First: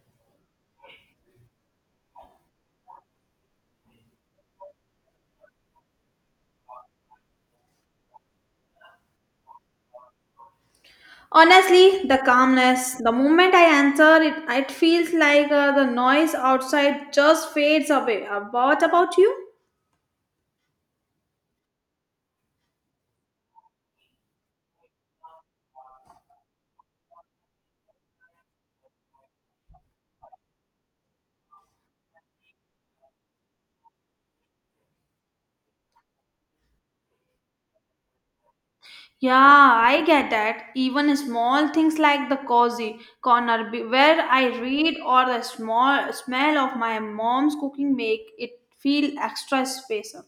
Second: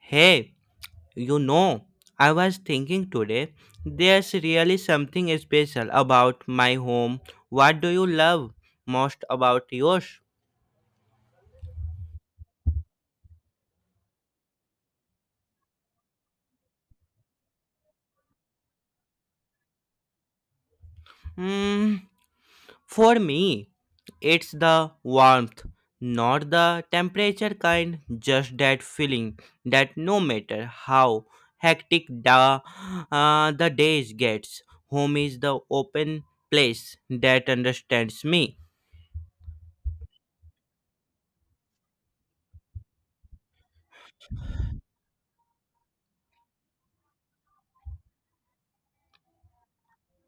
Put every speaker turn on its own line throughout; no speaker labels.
Hey, you know, I was thinking today, there's really something special about my home. What do you love most about yours?
Honestly, the calmness, the moment I enter, it feels like the noise outside just fades away. What about you?
Hmm, for me, it's the warmth, not the temperature kind, just that feeling that no matter how hectic the days gets, home is the open place that understands me.
Yeah, I get that. Even small things like the cozy corner where I read or the small smell of my mom's cooking make it feel extra special.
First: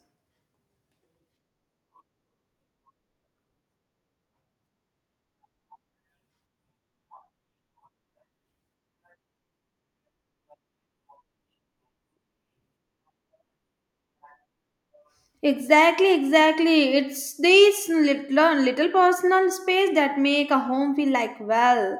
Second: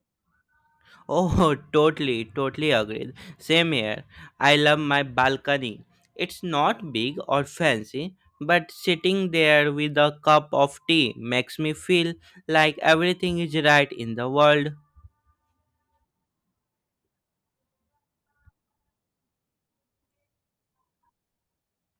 Oh, totally, totally agreed. Same here. I love my balcony. It's not big or fancy, but sitting there with a cup of tea makes me feel like everything is right in the world.
Exactly, exactly. It's these little, little personal space that make a home feel like well.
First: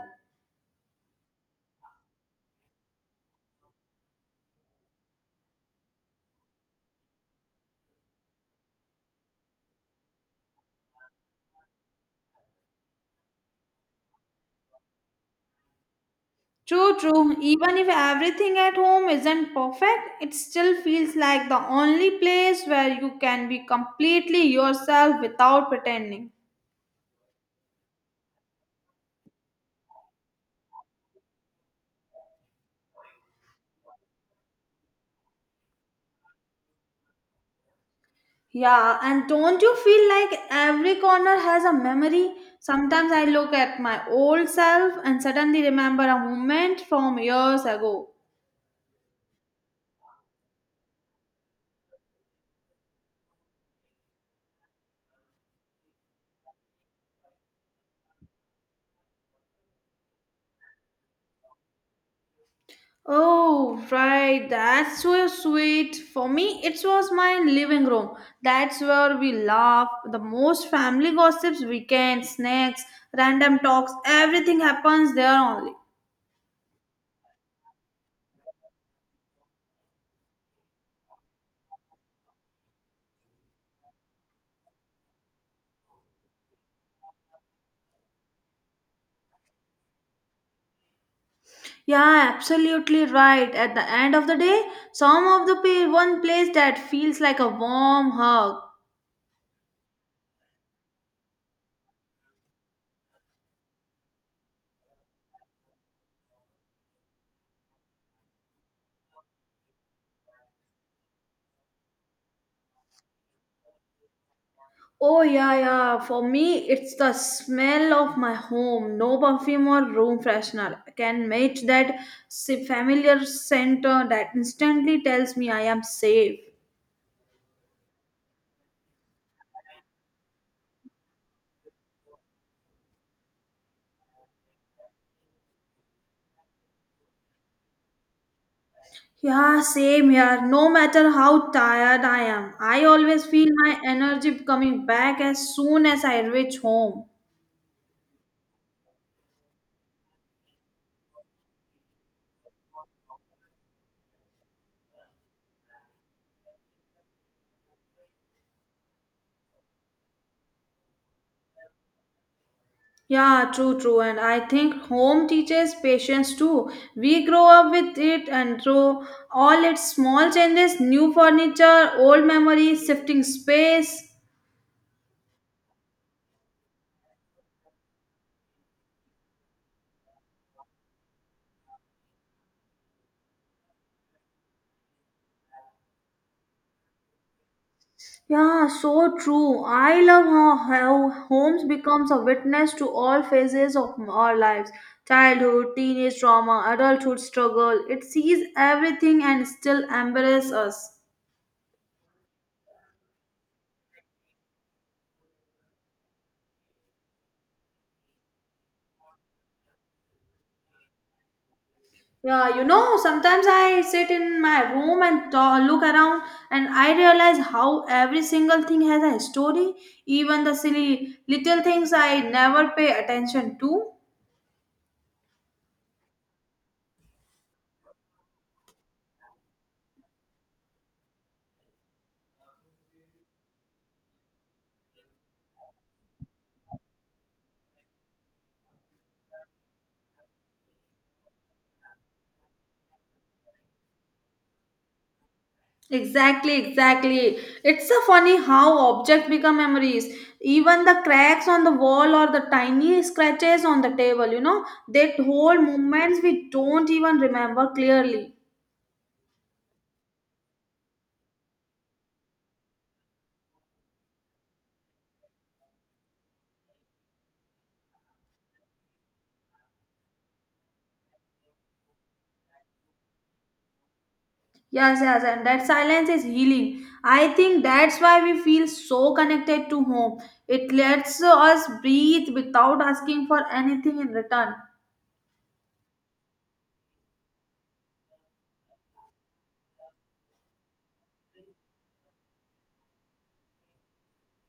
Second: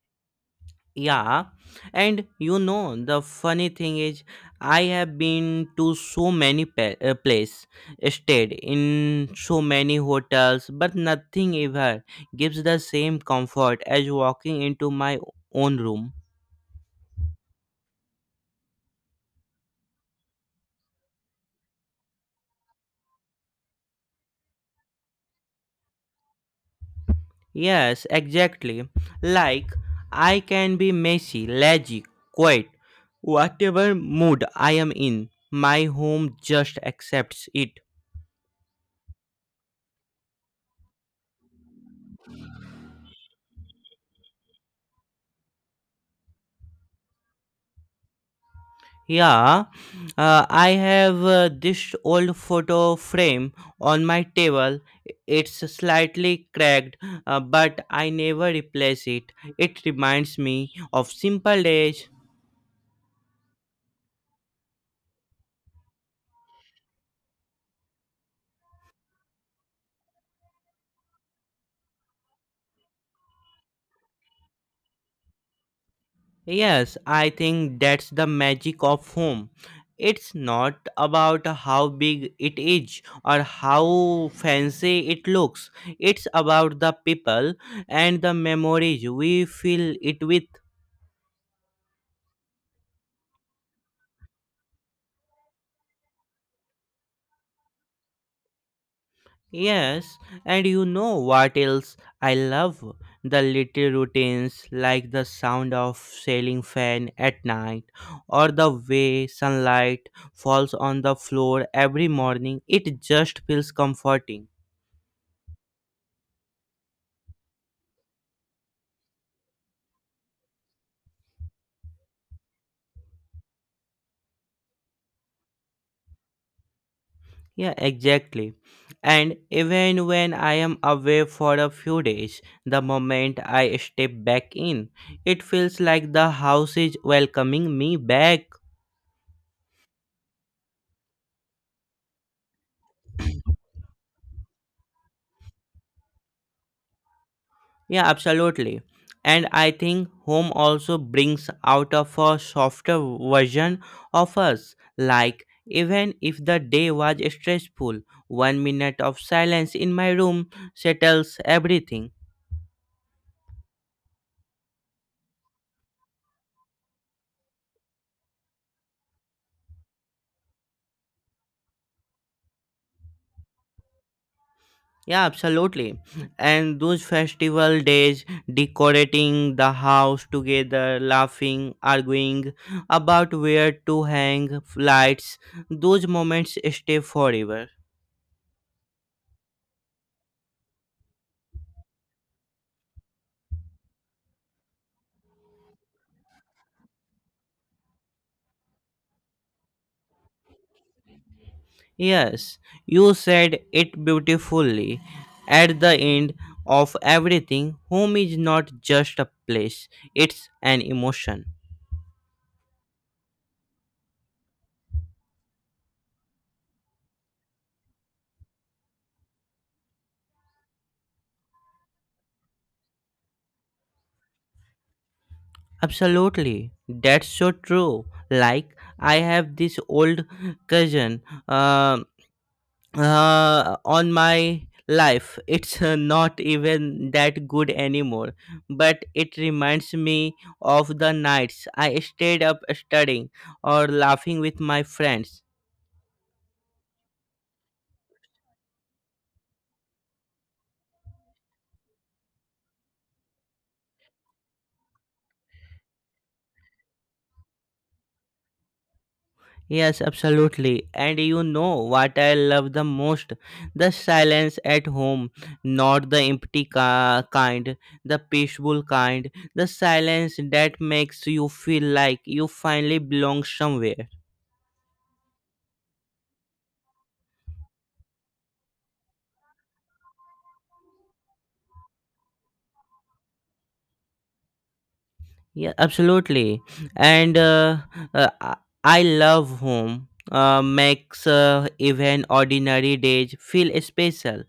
Yeah, and the funny thing is, I have been to so many places, stayed in so many hotels, but nothing ever gives the same comfort as walking into my own room.
True, true. Even if everything at home isn't perfect, it still feels like the only place where you can be completely yourself without pretending.
Yes, exactly. Like, I can be messy, lazy, quiet, whatever mood I am in. My home just accepts it.
Yeah, and don't you feel like every corner has a memory? Sometimes I look at my old self and suddenly remember a moment from years ago.
Yeah, I have this old photo frame on my table. It's slightly cracked, but I never replace it. It reminds me of simple days.
Oh, right. That's so sweet. For me, it was my living room. That's where we laugh. The most family gossips, weekends, snacks, random talks, everything happens there only.
Yes, I think that's the magic of home. It's not about how big it is or how fancy it looks. It's about the people and the memories we fill it with.
Yeah, absolutely right. At the end of the day, some of the one place that feels like a warm hug.
Yes, and you know what else I love? The little routines like the sound of sailing fan at night or the way sunlight falls on the floor every morning. It just feels comforting.
Oh yeah, yeah. For me, it's the smell of my home. No perfume or room freshener can match that familiar scent that instantly tells me I am safe.
Yeah, exactly. And even when I am away for a few days, the moment I step back in, it feels like the house is welcoming me back.
Yeah, same here. No matter how tired I am, I always feel my energy coming back as soon as I reach home.
Yeah, absolutely. And I think home also brings out of a softer version of us. Like, even if the day was stressful, 1 minute of silence in my room settles everything.
Yeah, true, true. And I think home teaches patience too. We grow up with it, and through all its small changes, new furniture, old memories, shifting space.
Yeah, absolutely. And those festival days, decorating the house together, laughing, arguing about where to hang lights, those moments stay forever.
Yeah, so true. I love how homes becomes a witness to all phases of our lives. Childhood, teenage trauma, adulthood struggle. It sees everything and still embraces us.
Yes, you said it beautifully. At the end of everything, home is not just a place, it's an emotion.
Yeah, sometimes I sit in my room and look around, and I realize how every single thing has a story, even the silly little things I never pay attention to.
Absolutely, that's so true. Like, I have this old cousin. Um, on my life it's not even that good anymore, but it reminds me of the nights I stayed up studying or laughing with my friends.
Exactly, exactly. It's so funny how objects become memories. Even the cracks on the wall or the tiny scratches on the table, that whole moments we don't even remember clearly.
Yes, absolutely. And you know what I love the most: the silence at home, not the empty kind, the peaceful kind, the silence that makes you feel like you finally belong somewhere.
Yes, yes, and that silence is healing. I think that's why we feel so connected to home. It lets us breathe without asking for anything in return.
Yeah, absolutely. And uh, I I love home. Makes even ordinary days feel special,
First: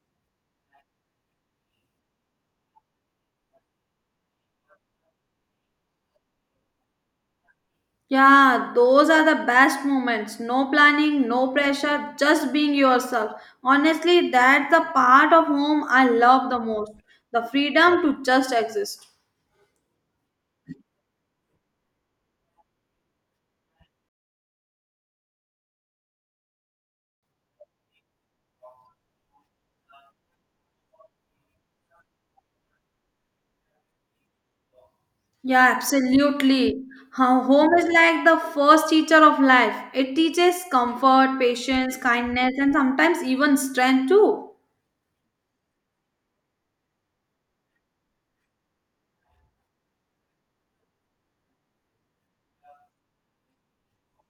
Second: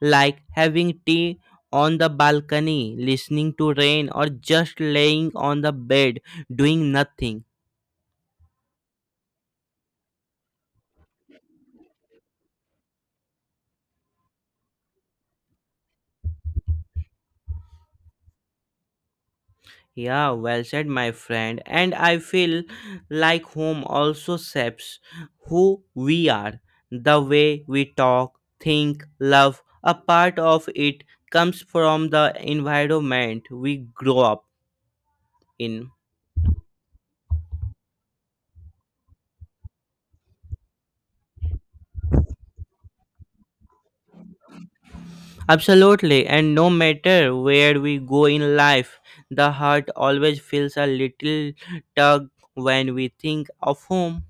like having tea on the balcony, listening to rain, or just laying on the bed doing nothing.
Yeah, those are the best moments. No planning, no pressure, just being yourself. Honestly, that's the part of home I love the most, the freedom to just exist.
Yeah, well said, my friend. And I feel like home also shapes who we are. The way we talk, think, love, a part of it comes from the environment we grow up
Yeah,
in.
absolutely. Home is like the first teacher of life. It teaches comfort, patience, kindness, and sometimes even strength too.
Absolutely. And no matter where we go in life, the heart always feels a little tug when we think of home.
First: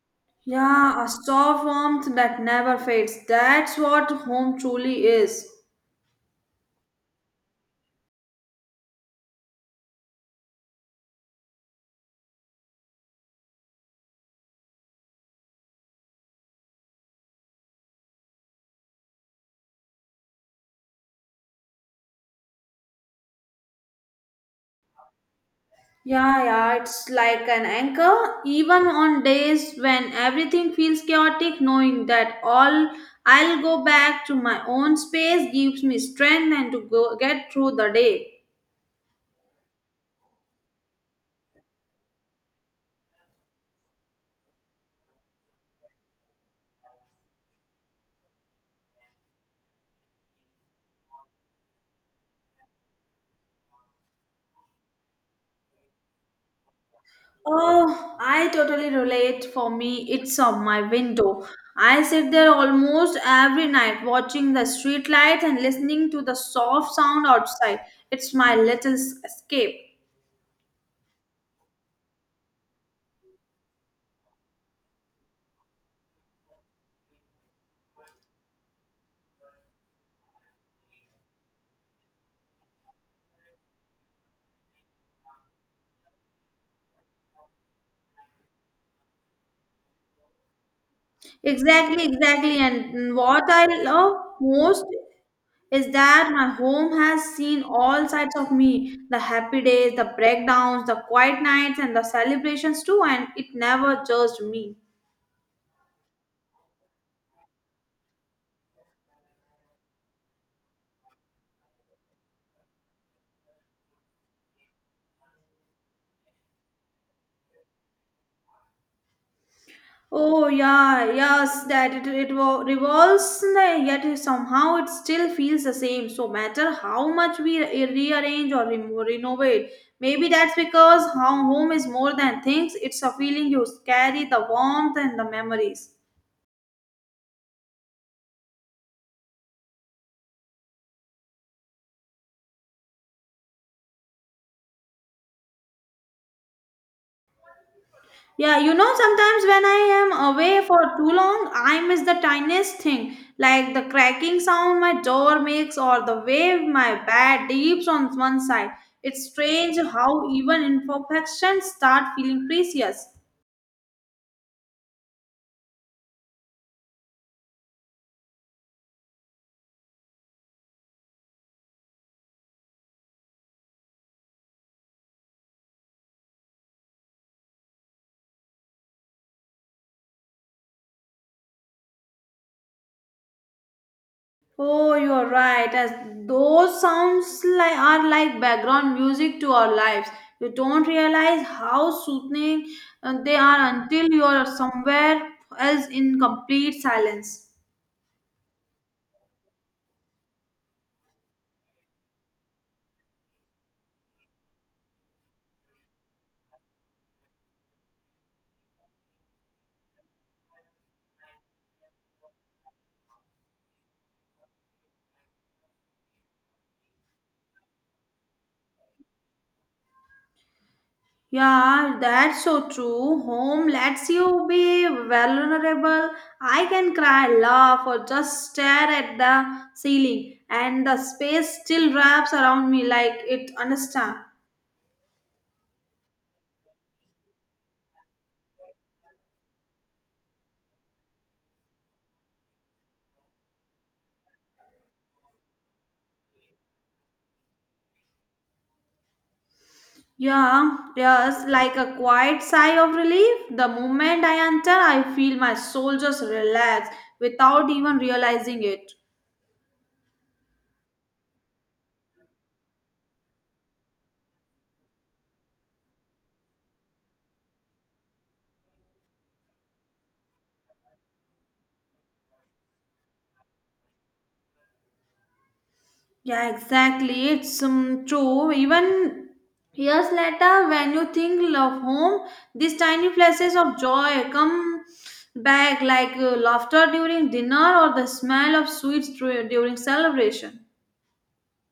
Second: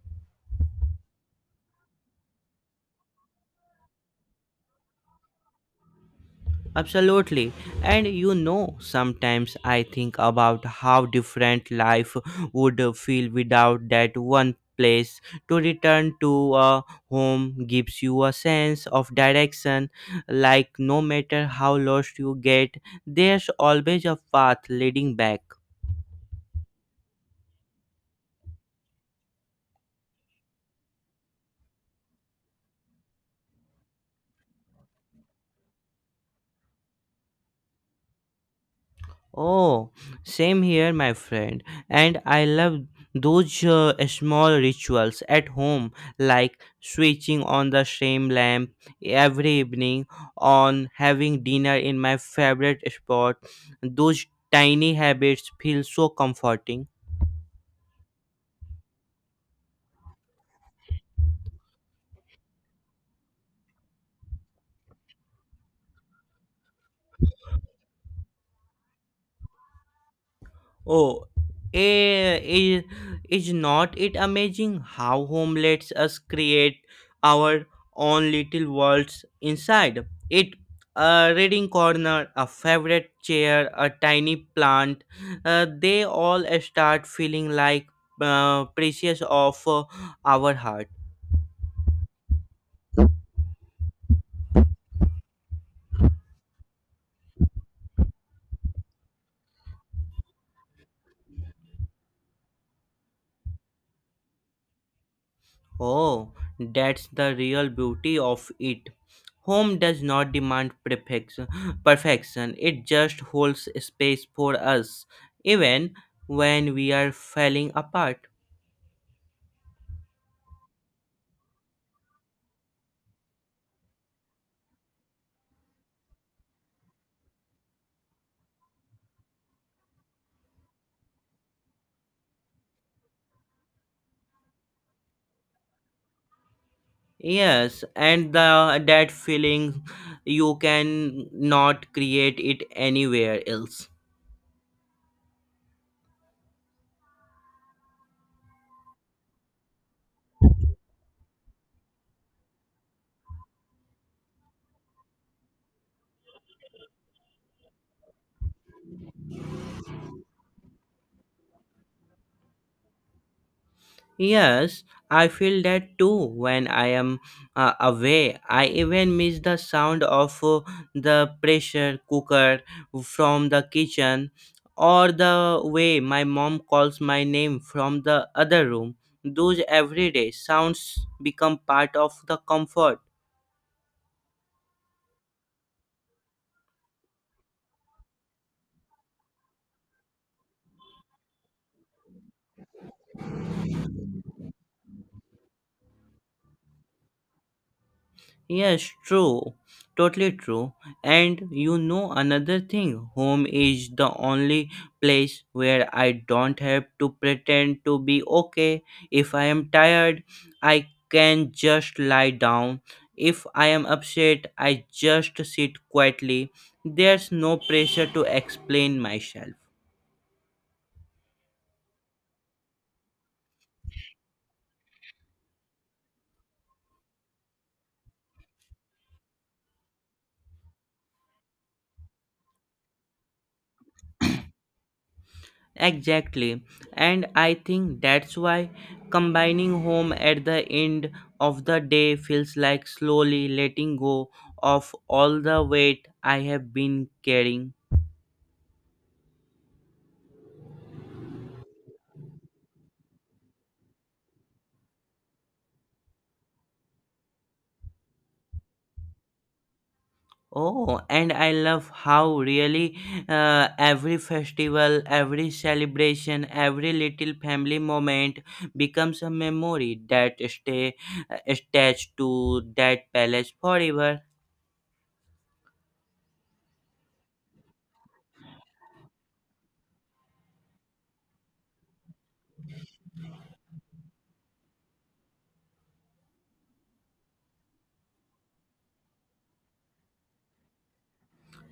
Yeah, a soft warmth that never fades. That's what home truly is.
Absolutely. And sometimes I think about how different life would feel without that one place to return to. A home gives you a sense of direction, like no matter how lost you get, there's always a path leading back.
Yeah, yeah, it's like an anchor. Even on days when everything feels chaotic, knowing that all I'll go back to my own space gives me strength and to go get through the day.
Oh, same here, my friend. And I love those small rituals at home, like switching on the same lamp every evening, on having dinner in my favorite spot. Those tiny habits feel so comforting.
Oh, I totally relate. For me, it's on my window. I sit there almost every night watching the street lights and listening to the soft sound outside. It's my little escape.
Oh, eh, is, is not it amazing how home lets us create our own little worlds inside it? A reading corner, a favorite chair, a tiny plant, they all start feeling like precious of our heart.
Exactly, exactly. And what I love most is that my home has seen all sides of me, the happy days, the breakdowns, the quiet nights, and the celebrations too. And it never judged me.
Oh, that's the real beauty of it. Home does not demand perfection. Perfection. It just holds space for us, even when we are falling apart.
Oh yeah, yes, that it revolves, yet somehow it still feels the same. So matter how much we rearrange or remo renovate, maybe that's because how home is more than things. It's a feeling you carry, the warmth and the memories.
Yes, and the that feeling you can not create it anywhere else.
Yeah, sometimes when I am away for too long, I miss the tiniest thing, like the cracking sound my door makes or the way my bed dips on one side. It's strange how even imperfections start feeling precious.
Yes, I feel that too when I am away. I even miss the sound of the pressure cooker from the kitchen or the way my mom calls my name from the other room. Those everyday sounds become part of the comfort.
Oh, you're right. As those sounds like are like background music to our lives. You don't realize how soothing they are until you are somewhere else in complete silence.
Yes, true. Totally true. And you know another thing, home is the only place where I don't have to pretend to be okay. If I am tired, I can just lie down. If I am upset, I just sit quietly. There's no pressure to explain myself.
Yeah, that's so true. Home lets you be vulnerable. I can cry, laugh, or just stare at the ceiling, and the space still wraps around me like it understands.
Exactly. And I think that's why combining home at the end of the day feels like slowly letting go of all the weight I have been carrying.
Yeah, yes, like a quiet sigh of relief. The moment I enter, I feel my soul just relax without even realizing it.
Oh, and I love how really every festival, every celebration, every little family moment becomes a memory that stay attached to that palace forever.
Yeah, exactly. It's true. Even years later, when you think of home, these tiny flashes of joy come back like laughter during dinner or the smell of sweets during celebration.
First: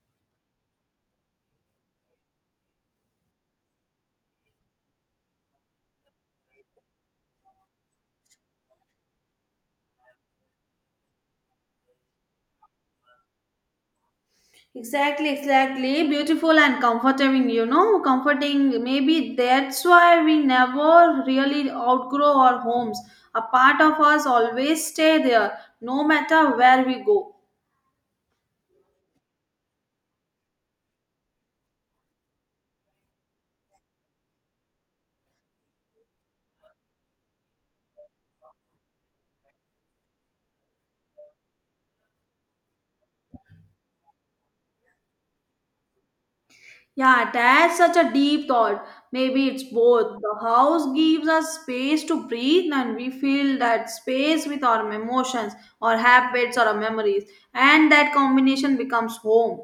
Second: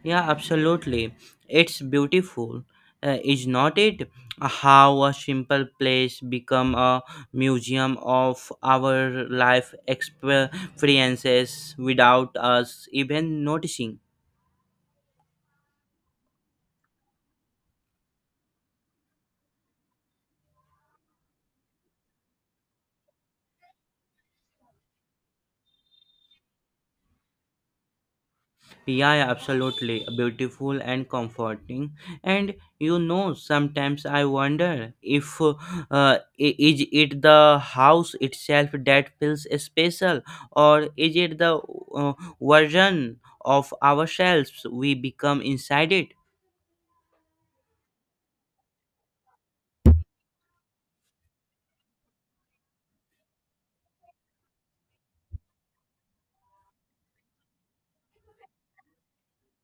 Yeah, absolutely. It's beautiful, is not it? How a simple place become a museum of our life experiences without us even noticing.
Exactly, exactly. Beautiful and comforting, comforting. Maybe that's why we never really outgrow our homes. A part of us always stay there, no matter where we go.
Yeah, yeah, absolutely. Beautiful and comforting. And sometimes I wonder if uh, is it the house itself that feels special, or is it the uh, version of ourselves we become inside it?
Yeah, that's such a deep thought. Maybe it's both. The house gives us space to breathe and we fill that space with our emotions, our habits, or our memories. And that combination becomes home.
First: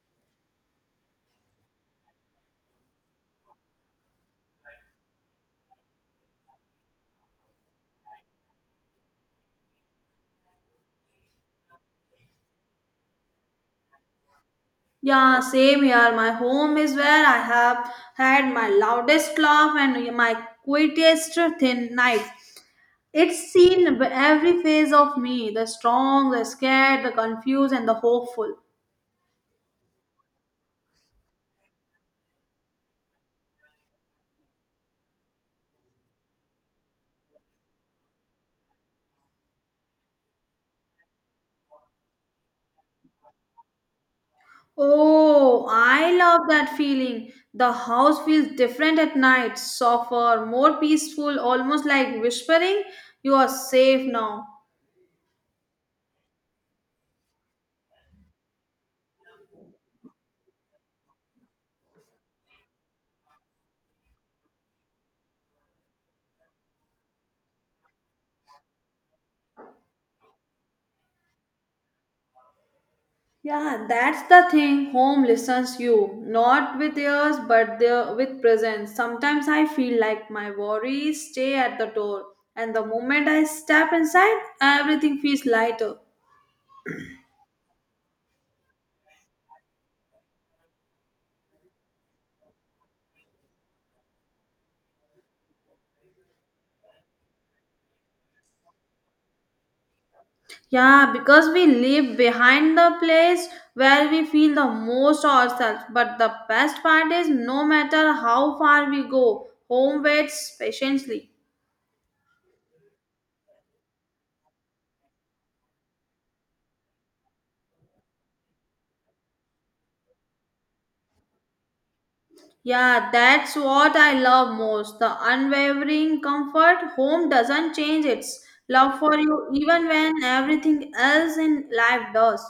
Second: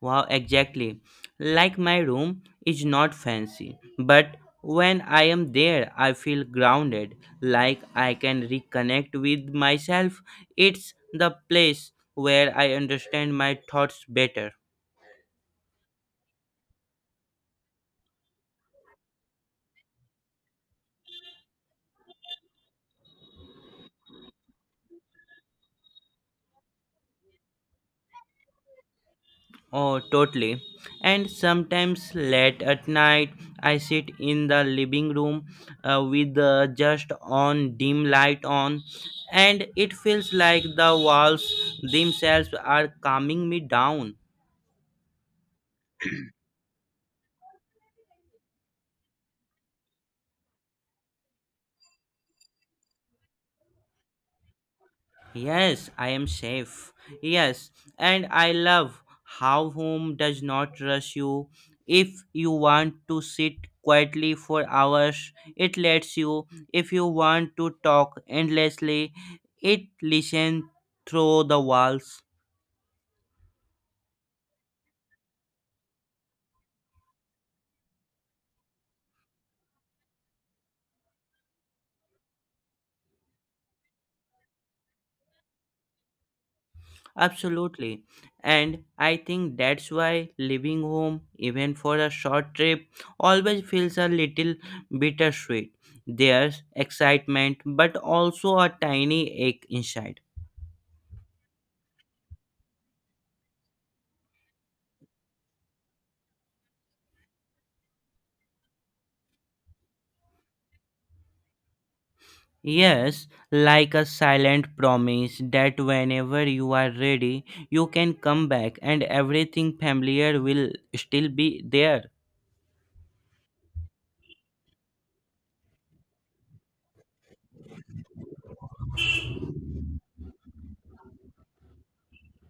Wow, exactly. Like my room is not fancy, but when I am there, I feel grounded, like I can reconnect with myself. It's the place where I understand my thoughts better.
Yeah, same here. My home is where I have had my loudest laugh and my quietest thin nights. It's seen every phase of me, the strong, the scared, the confused, and the hopeful.
Oh, totally. And sometimes late at night, I sit in the living room with just on dim light on, and it feels like the walls themselves are calming me down.
Oh, I love that feeling. The house feels different at night, softer, more peaceful, almost like whispering, "You are safe now."
Yes, I am safe. Yes, and I love how home does not rush you. If you want to sit quietly for hours, it lets you. If you want to talk endlessly, it listens through the walls.
Yeah, that's the thing. Home listens you, not with ears, but there with presence. Sometimes I feel like my worries stay at the door, and the moment I step inside, everything feels lighter.
Absolutely. And I think that's why leaving home, even for a short trip, always feels a little bittersweet. There's excitement, but also a tiny ache inside.
Yeah, because we live behind the place where we feel the most ourselves. But the best part is no matter how far we go, home waits patiently.
Yes, like a silent promise that whenever you are ready, you can come back and everything familiar will still be there.
Yeah, that's what I love most, the unwavering comfort. Home doesn't change its love for you even when everything else in life does.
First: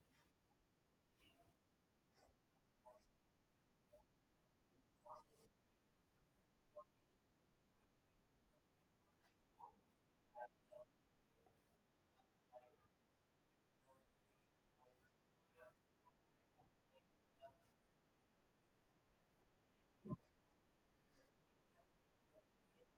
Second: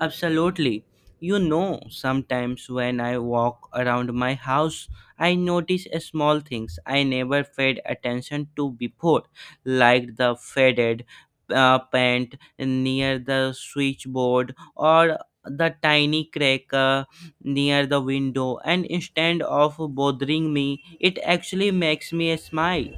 Absolutely. Sometimes when I walk around my house, I notice a small things I never paid attention to before, like the faded paint near the switchboard or the tiny crack near the window. And instead of bothering me, it actually makes me smile.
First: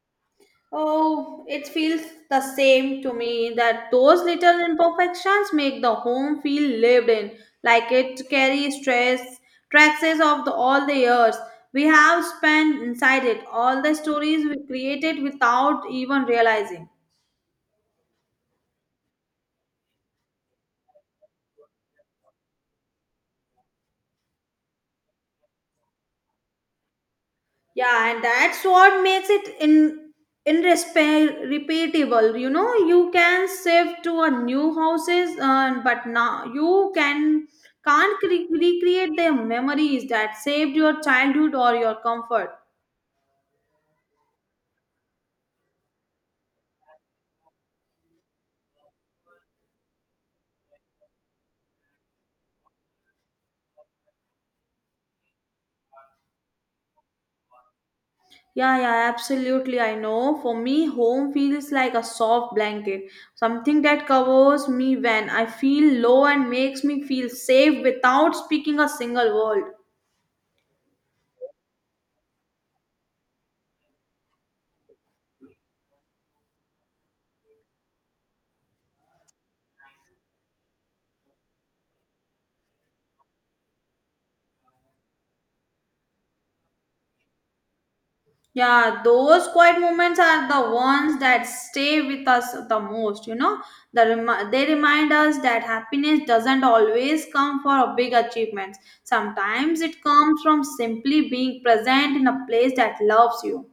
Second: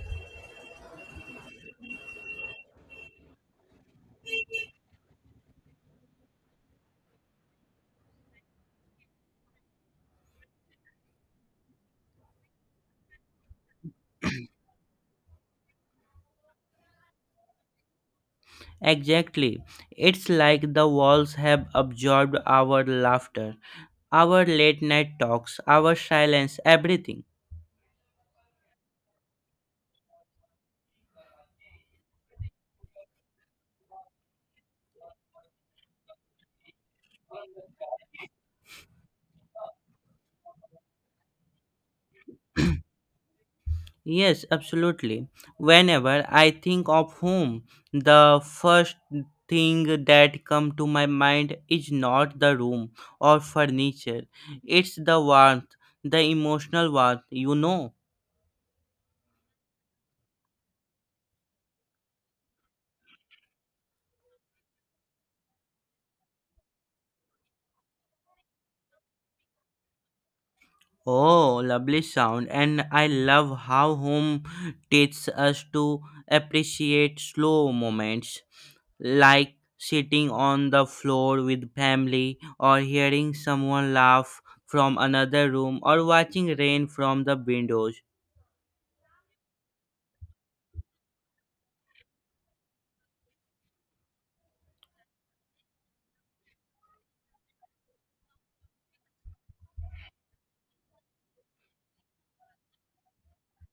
Oh, it feels the same to me that those little imperfections make the home feel lived in, like it carries stress, traces of the, all the years we have spent inside it, all the stories we created without even realizing.
Exactly. It's like the walls have absorbed our laughter. Our late night talks, our silence, everything.
Yeah, and that's what makes it in repeatable. You can save to a new houses, but now you can't recreate the memories that saved your childhood or your comfort.
Yes, absolutely. Whenever I think of home, the first thing that come to my mind is not the room or furniture. It's the warmth, the emotional warmth.
Yeah, yeah, absolutely. I know. For me, home feels like a soft blanket, something that covers me when I feel low and makes me feel safe without speaking a single word.
Oh, lovely sound. And I love how home teaches us to appreciate slow moments, like sitting on the floor with family, or hearing someone laugh from another room, or watching rain from the windows.
Yeah, those quiet moments are the ones that stay with us the most. The they remind us that happiness doesn't always come for a big achievements. Sometimes it comes from simply being present in a place that loves you.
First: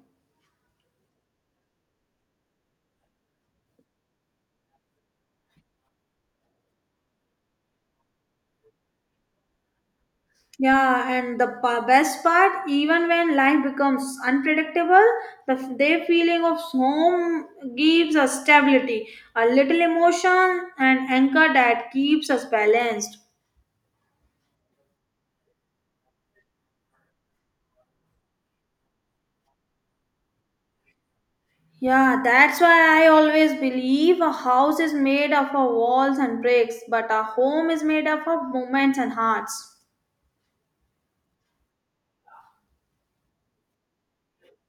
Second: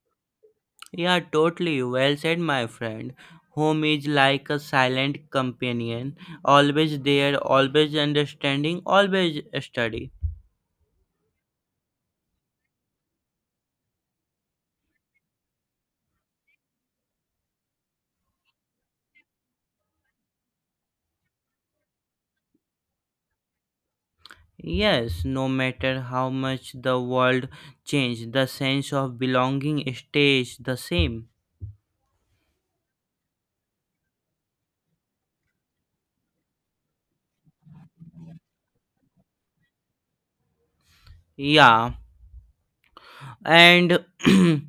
Yeah, totally. Well said, my friend. Home is like a silent companion, always there, always understanding, always steady.
Yeah, and the best part, even when life becomes unpredictable, the their feeling of home gives us stability, a little emotion, and anchor that keeps us balanced.
Yes, no matter how much the world change, the sense of belonging stays the same.
Yeah, that's why I always believe a house is made up of walls and bricks, but a home is made up of moments and hearts.
Yeah, and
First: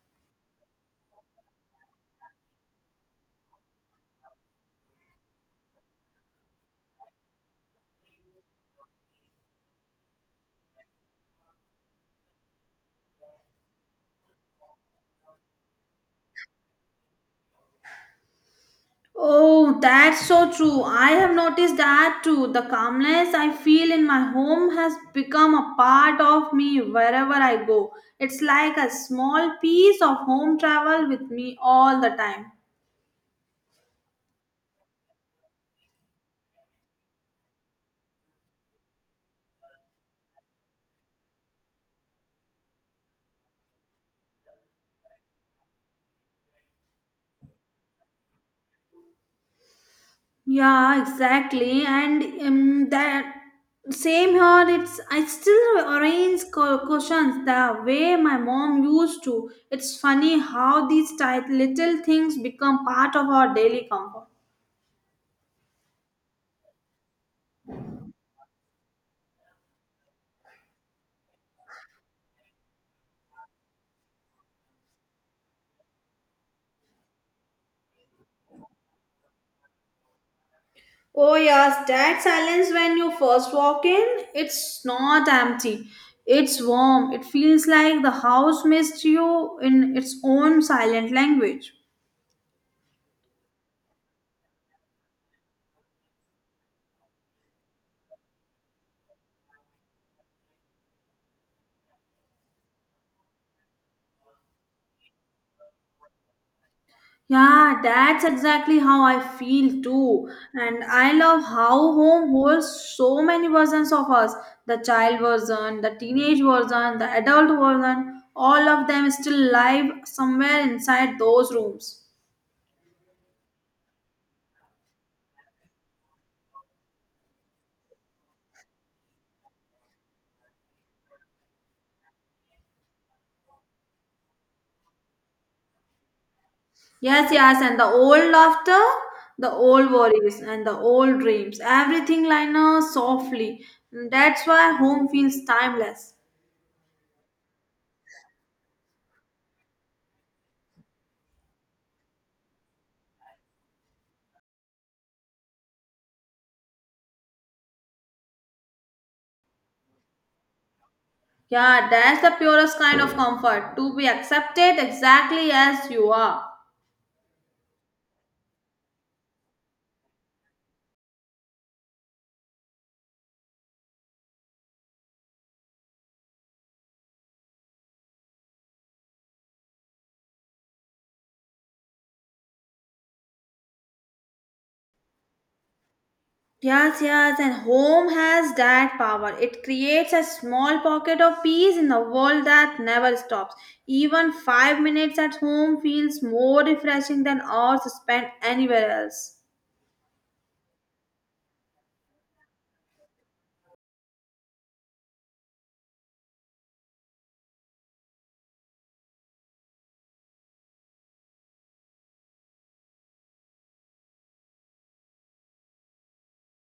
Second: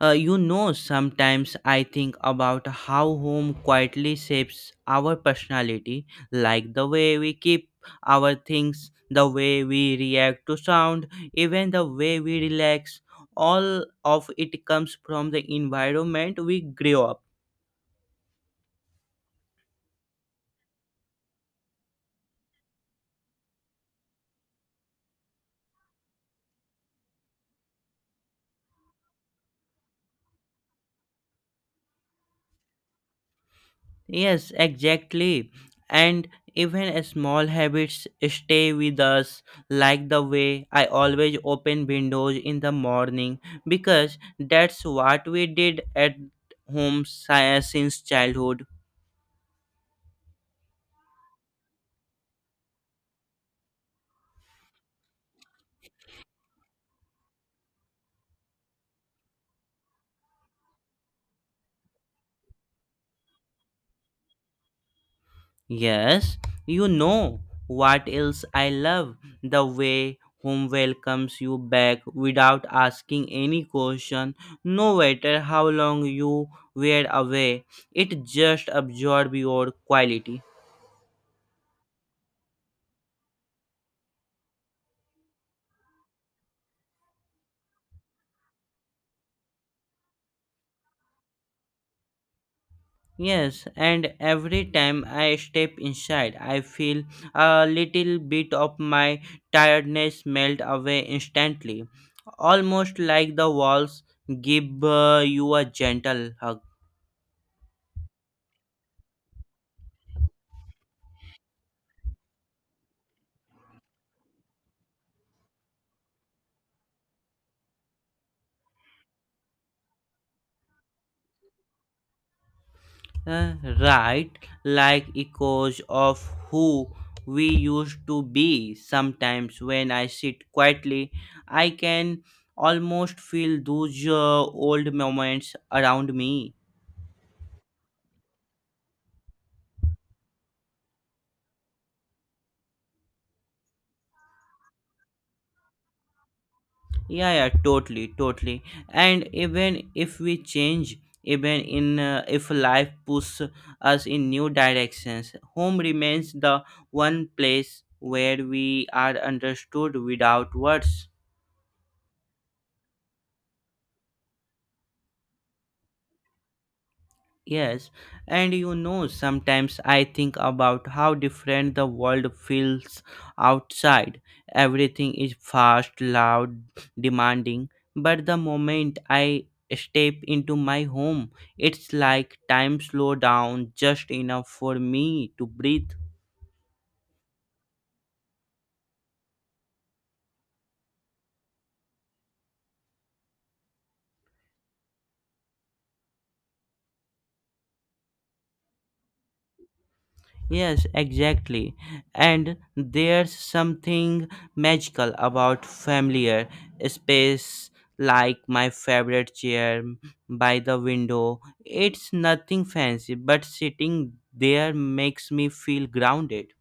sometimes I think about how home quietly shapes our personality, like the way we keep our things, the way we react to sound, even the way we relax. All of it comes from the environment we grew up.
Oh, that's so true. I have noticed that too. The calmness I feel in my home has become a part of me wherever I go. It's like a small piece of home travel with me all the time.
Yes, exactly. And even small habits stay with us, like the way I always open windows in the morning, because that's what we did at home since childhood.
Yeah, exactly. And that same here. It's I still arrange cushions the way my mom used to. It's funny how these tight little things become part of our daily comfort.
Yes, you know what else I love: the way home welcomes you back without asking any question, no matter how long you were away, it just absorbs your quality.
Oh yes, that silence when you first walk in, it's not empty. It's warm. It feels like the house missed you in its own silent language.
Yes, and every time I step inside, I feel a little bit of my tiredness melt away instantly, almost like the walls give you a gentle hug.
Yeah, that's exactly how I feel too. And I love how home holds so many versions of us, the child version, the teenage version, the adult version, all of them still live somewhere inside those rooms.
Uh, right, like echoes of who we used to be. Sometimes when I sit quietly, I can almost feel those old moments around me.
Yes, yes, and the old laughter, the old worries, and the old dreams. Everything lines softly. That's why home feels timeless.
Yeah, yeah, totally, totally, and even if we change, even in if life pushes us in new directions, home remains the one place where we are understood without words.
Yeah, that's the purest kind of comfort, to be accepted exactly as you are.
Yes, and sometimes I think about how different the world feels outside. Everything is fast, loud, demanding, but the moment I step into my home, it's like time slow down just enough for me to breathe.
Yes, yes, and home has that power. It creates a small pocket of peace in the world that never stops. Even 5 minutes at home feels more refreshing than hours spent anywhere else.
Yes, exactly. And there's something magical about familiar space like my favorite chair by the window. It's nothing fancy, but sitting there makes me feel grounded.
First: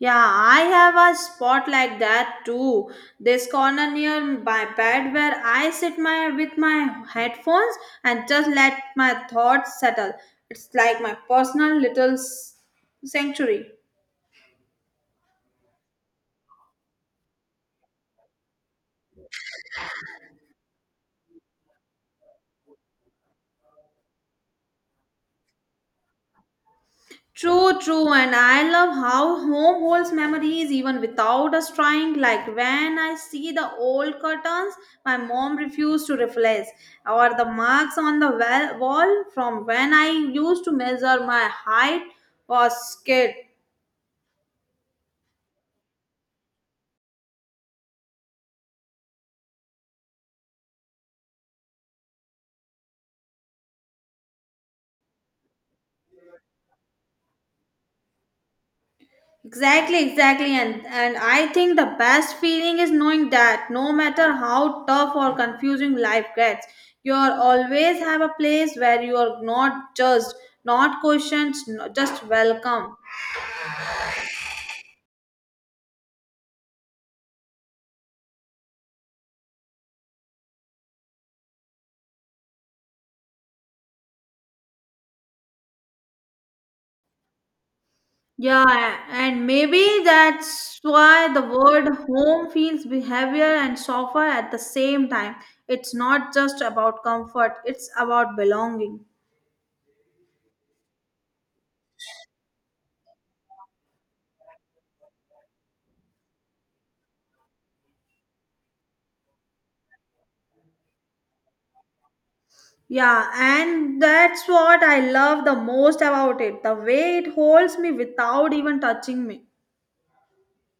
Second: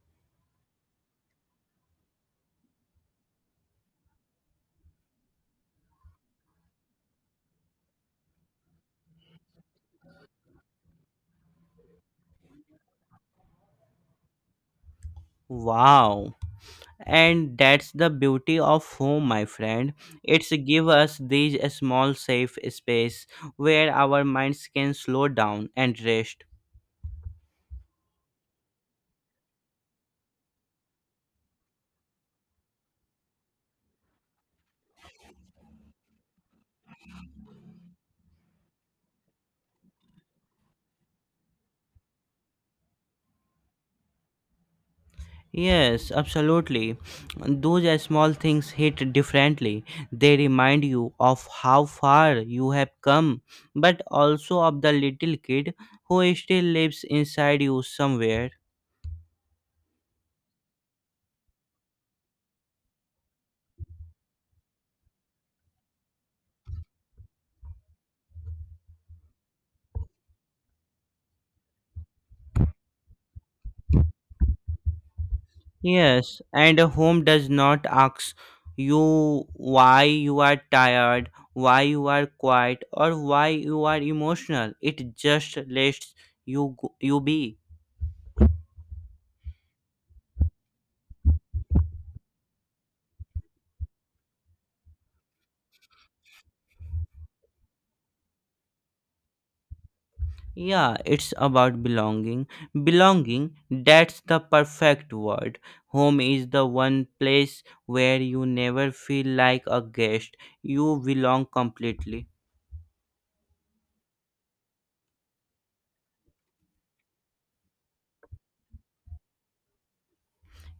Yeah, I have a spot like that too. This corner near my bed where I sit my with my headphones and just let my thoughts settle. It's like my personal little sanctuary.
Wow. And that's the beauty of home, my friend. It's give us these small safe space where our minds can slow down and rest.
True, true, and I love how home holds memories even without us trying. Like when I see the old curtains my mom refused to replace, or the marks on the wall from when I used to measure my height was kid.
Yes, absolutely. Those are small things hit differently. They remind you of how far you have come, but also of the little kid who still lives inside you somewhere.
Exactly, exactly, and I think the best feeling is knowing that no matter how tough or confusing life gets, you always have a place where you are not judged, not questioned, just welcome.
Yes, and a home does not ask you why you are tired, why you are quiet, or why you are emotional. It just lets you be.
Yeah, and maybe that's why the word home feels behavior and softer at the same time. It's not just about comfort, it's about belonging.
Yeah, it's about belonging. Belonging, that's the perfect word. Home is the one place where you never feel like a guest. You belong completely.
Yeah, and that's what I love the most about it, the way it holds me without even touching me.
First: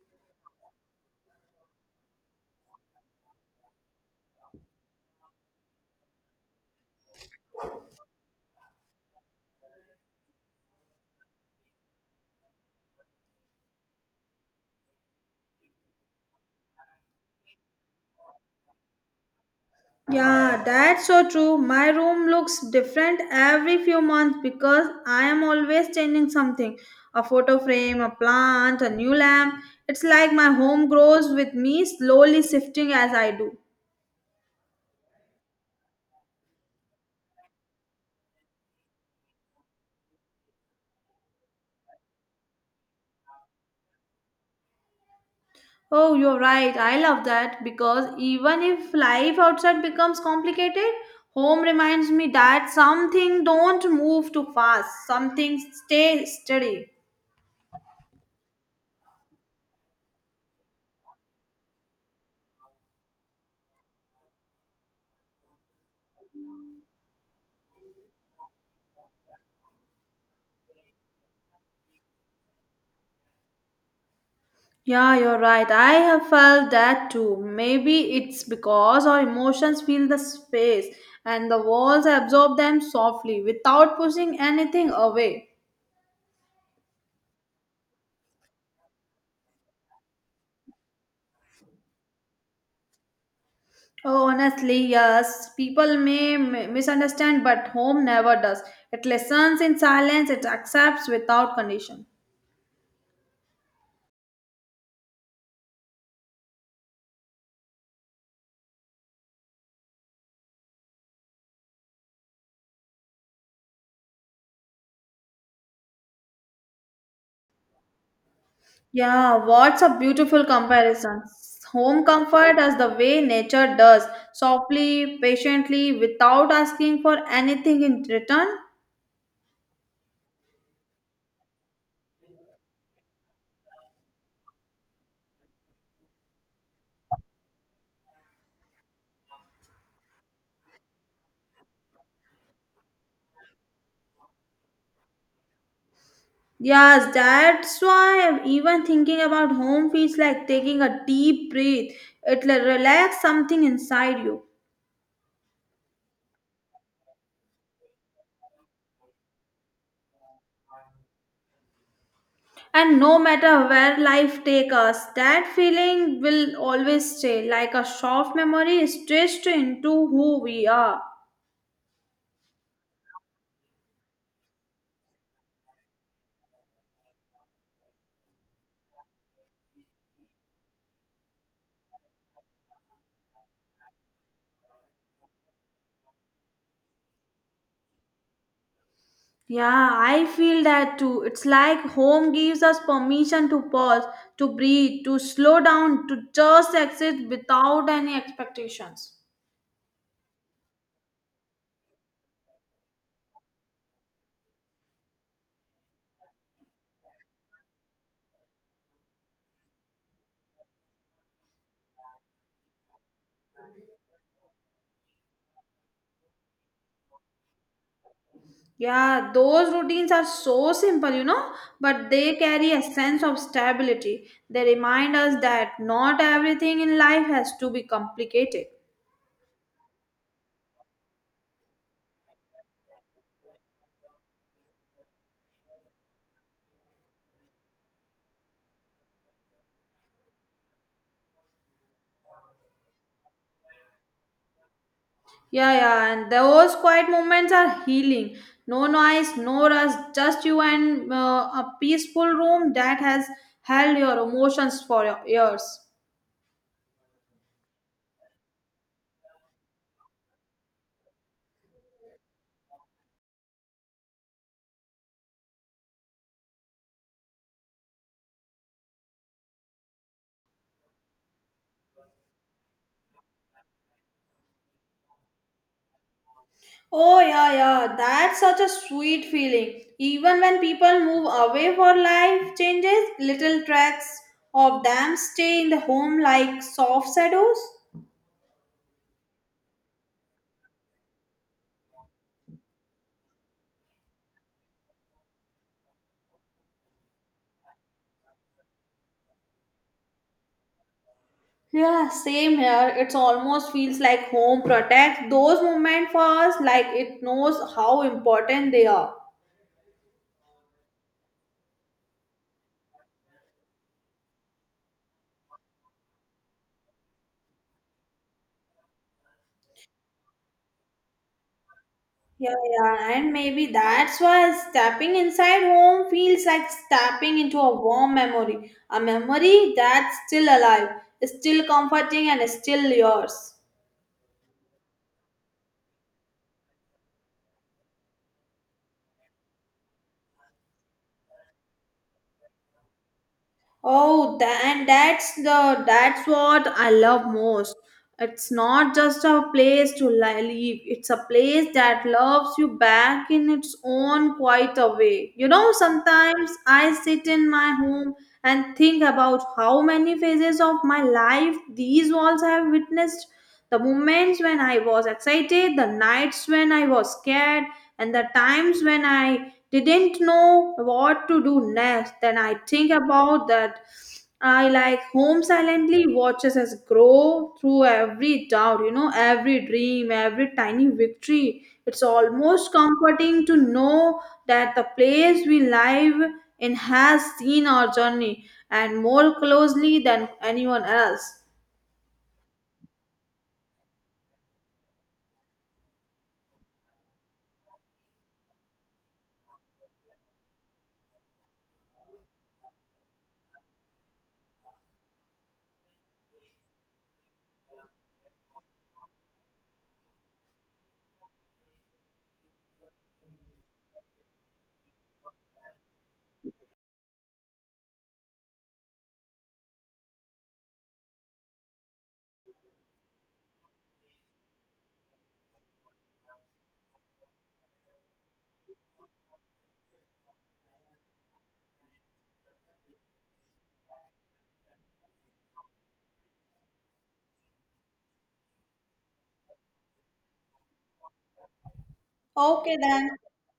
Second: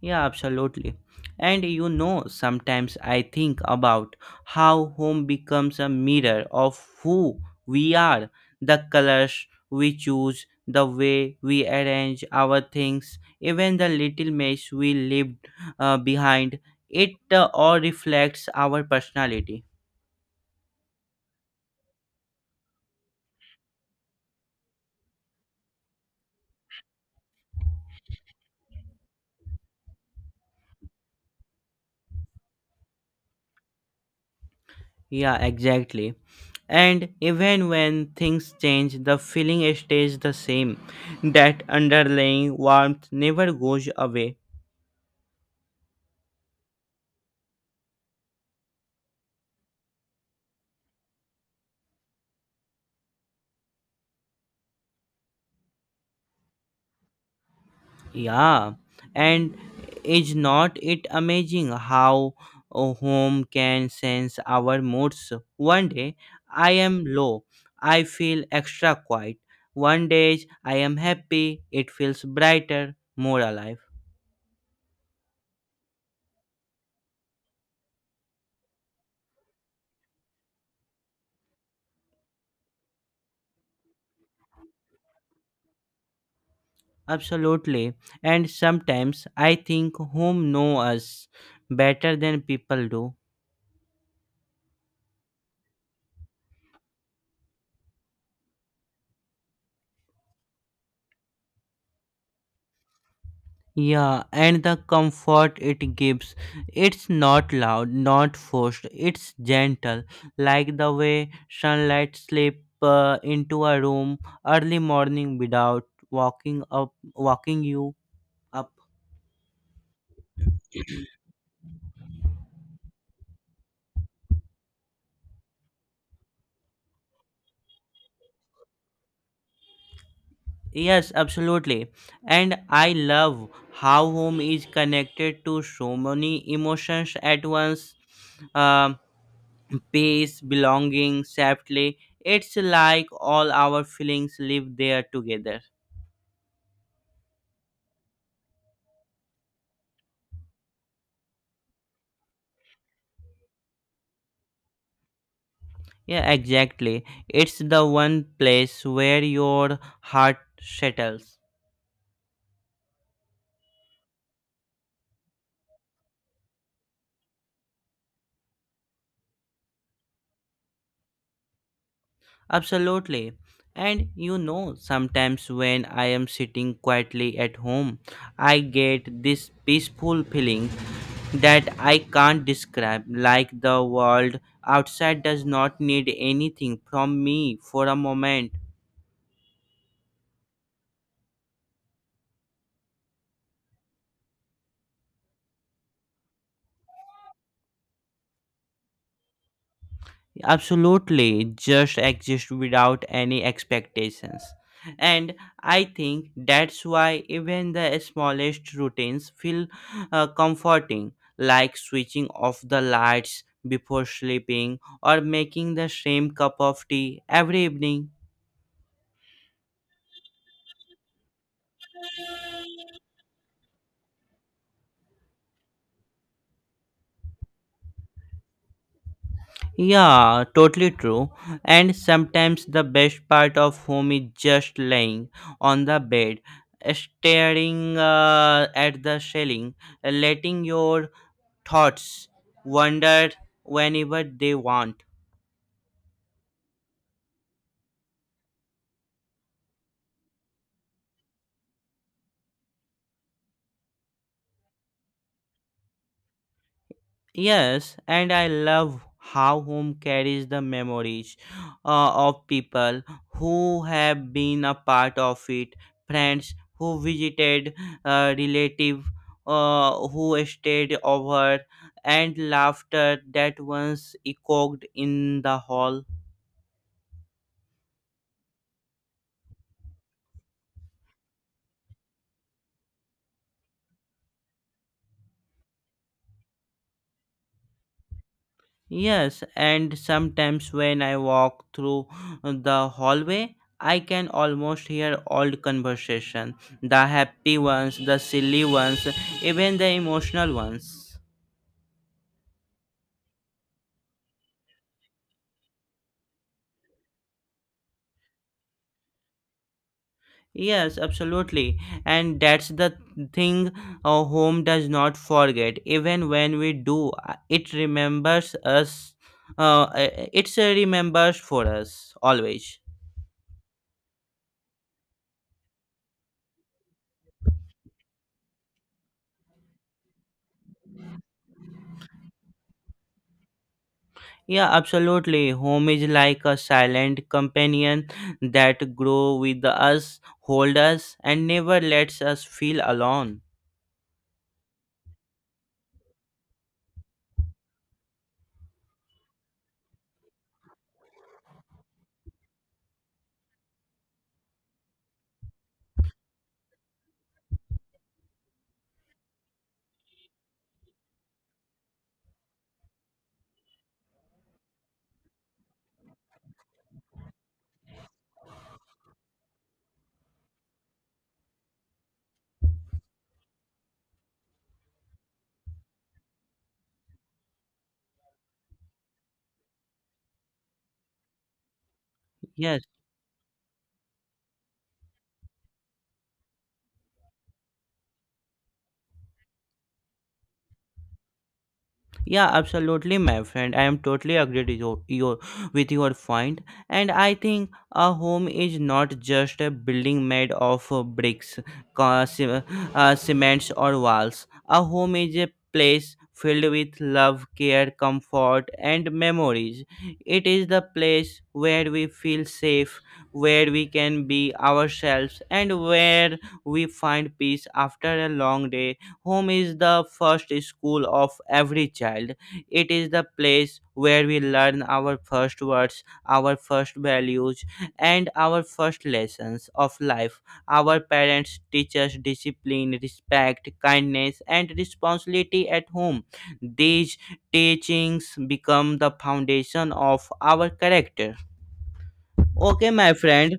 Yeah, absolutely. And you know, sometimes I think about how home becomes a mirror of who we are, the colors we choose, the way we arrange our things, even the little mess we lived behind. It all reflects our personality.
Yeah, that's so true. My room looks different every few months because I am always changing something, a photo frame, a plant, a new lamp. It's like my home grows with me, slowly shifting as I do.
Yeah, exactly. And even when things change, the feeling stays the same. That underlying warmth never goes away.
Oh, you're right. I love that because even if life outside becomes complicated, home reminds me that something don't move too fast, something stay steady.
Yeah, and is not it amazing how a home can sense our moods? One day I am low, I feel extra quiet. One day I am happy, it feels brighter, more alive.
Yeah, you're right. I have felt that too. Maybe it's because our emotions fill the space and the walls absorb them softly without pushing anything away.
Absolutely. And sometimes I think home know us better than people do.
Oh, honestly, yes, people may misunderstand, but home never does. It listens in silence, it accepts without condition.
Yeah, and the comfort it gives. It's not loud, not forced, it's gentle, like the way sunlight slip into a room early morning without walking you up.
Yeah, what's a beautiful comparison. Home comfort as the way nature does, softly, patiently, without asking for anything in return.
Yes, absolutely. And I love how home is connected to so many emotions at once. Um Peace, belonging, safely. It's like all our feelings live there together.
Yes, that's why even thinking about home feels like taking a deep breath. It'll relax something inside you.
Yeah, exactly. It's the one place where your heart settles.
And no matter where life takes us, that feeling will always stay like a soft memory stitched into who we are.
Absolutely. And you know, sometimes when I am sitting quietly at home, I get this peaceful feeling that I can't describe, like the world outside does not need anything from me for a moment.
Yeah, I feel that too. It's like home gives us permission to pause, to breathe, to slow down, to just exist without any expectations.
Absolutely, just exist without any expectations. And I think that's why even the smallest routines feel comforting, like switching off the lights before sleeping or making the same cup of tea every evening.
Yeah, those routines are so simple, but they carry a sense of stability. They remind us that not everything in life has to be complicated.
Yeah, totally true. And sometimes the best part of home is just laying on the bed, staring at the ceiling, letting your thoughts wander whenever they want.
Yeah, yeah, and those quiet moments are healing. No noise, no rush, just you and a peaceful room that has held your emotions for your years.
Yes, and I love how home carries the memories of people who have been a part of it, friends who visited, relative who stayed over, and laughter that once echoed in the hall.
Oh, yeah, yeah, that's such a sweet feeling. Even when people move away for life changes, little tracks of them stay in the home like soft shadows.
Yes, and sometimes when I walk through the hallway, I can almost hear old conversation, the happy ones, the silly ones, even the emotional ones.
Yeah, same here. It almost feels like home protects those moments for us, like it knows how important they are.
Yes, absolutely. And that's the thing, our home does not forget. Even when we do, it remembers us. It's a remembers for us
Yeah,
always.
yeah, and maybe that's why stepping inside home feels like stepping into a warm memory, a memory that's still alive, still comforting, and still yours.
Yeah, absolutely. Home is like a silent companion that grow with us, hold us, and never lets us feel alone.
Oh, and that's what I love most. It's not just a place to live. It's a place that loves you back in its own quiet way. You know, sometimes I sit in my home and think about how many phases of my life these walls have witnessed, the moments when I was excited, the nights when I was scared, and the times when I didn't know what to do next. Then I think about that. I like home silently watches us grow through every doubt, every dream, every tiny victory. It's almost
Yes.
comforting to know that the place we live in has seen our journey and more closely than anyone else.
Yeah, absolutely, my friend. I am totally agreed with your with your point, and I think a home is not just a building made of bricks, co- ce- cements, or walls. A home is a place filled with love, care, comfort, and memories. It is the place where we feel safe, where we can be ourselves, and where we find peace after a long day. Home is the first school of every child. It is the place where we learn our first words, our first values, and our first lessons of life. Our parents teach us discipline, respect, kindness, and responsibility at home. These teachings become the foundation of our character.
Okay,
Okay,
then
my friend,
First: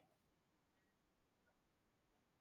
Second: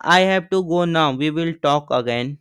I have to go now. We will talk again.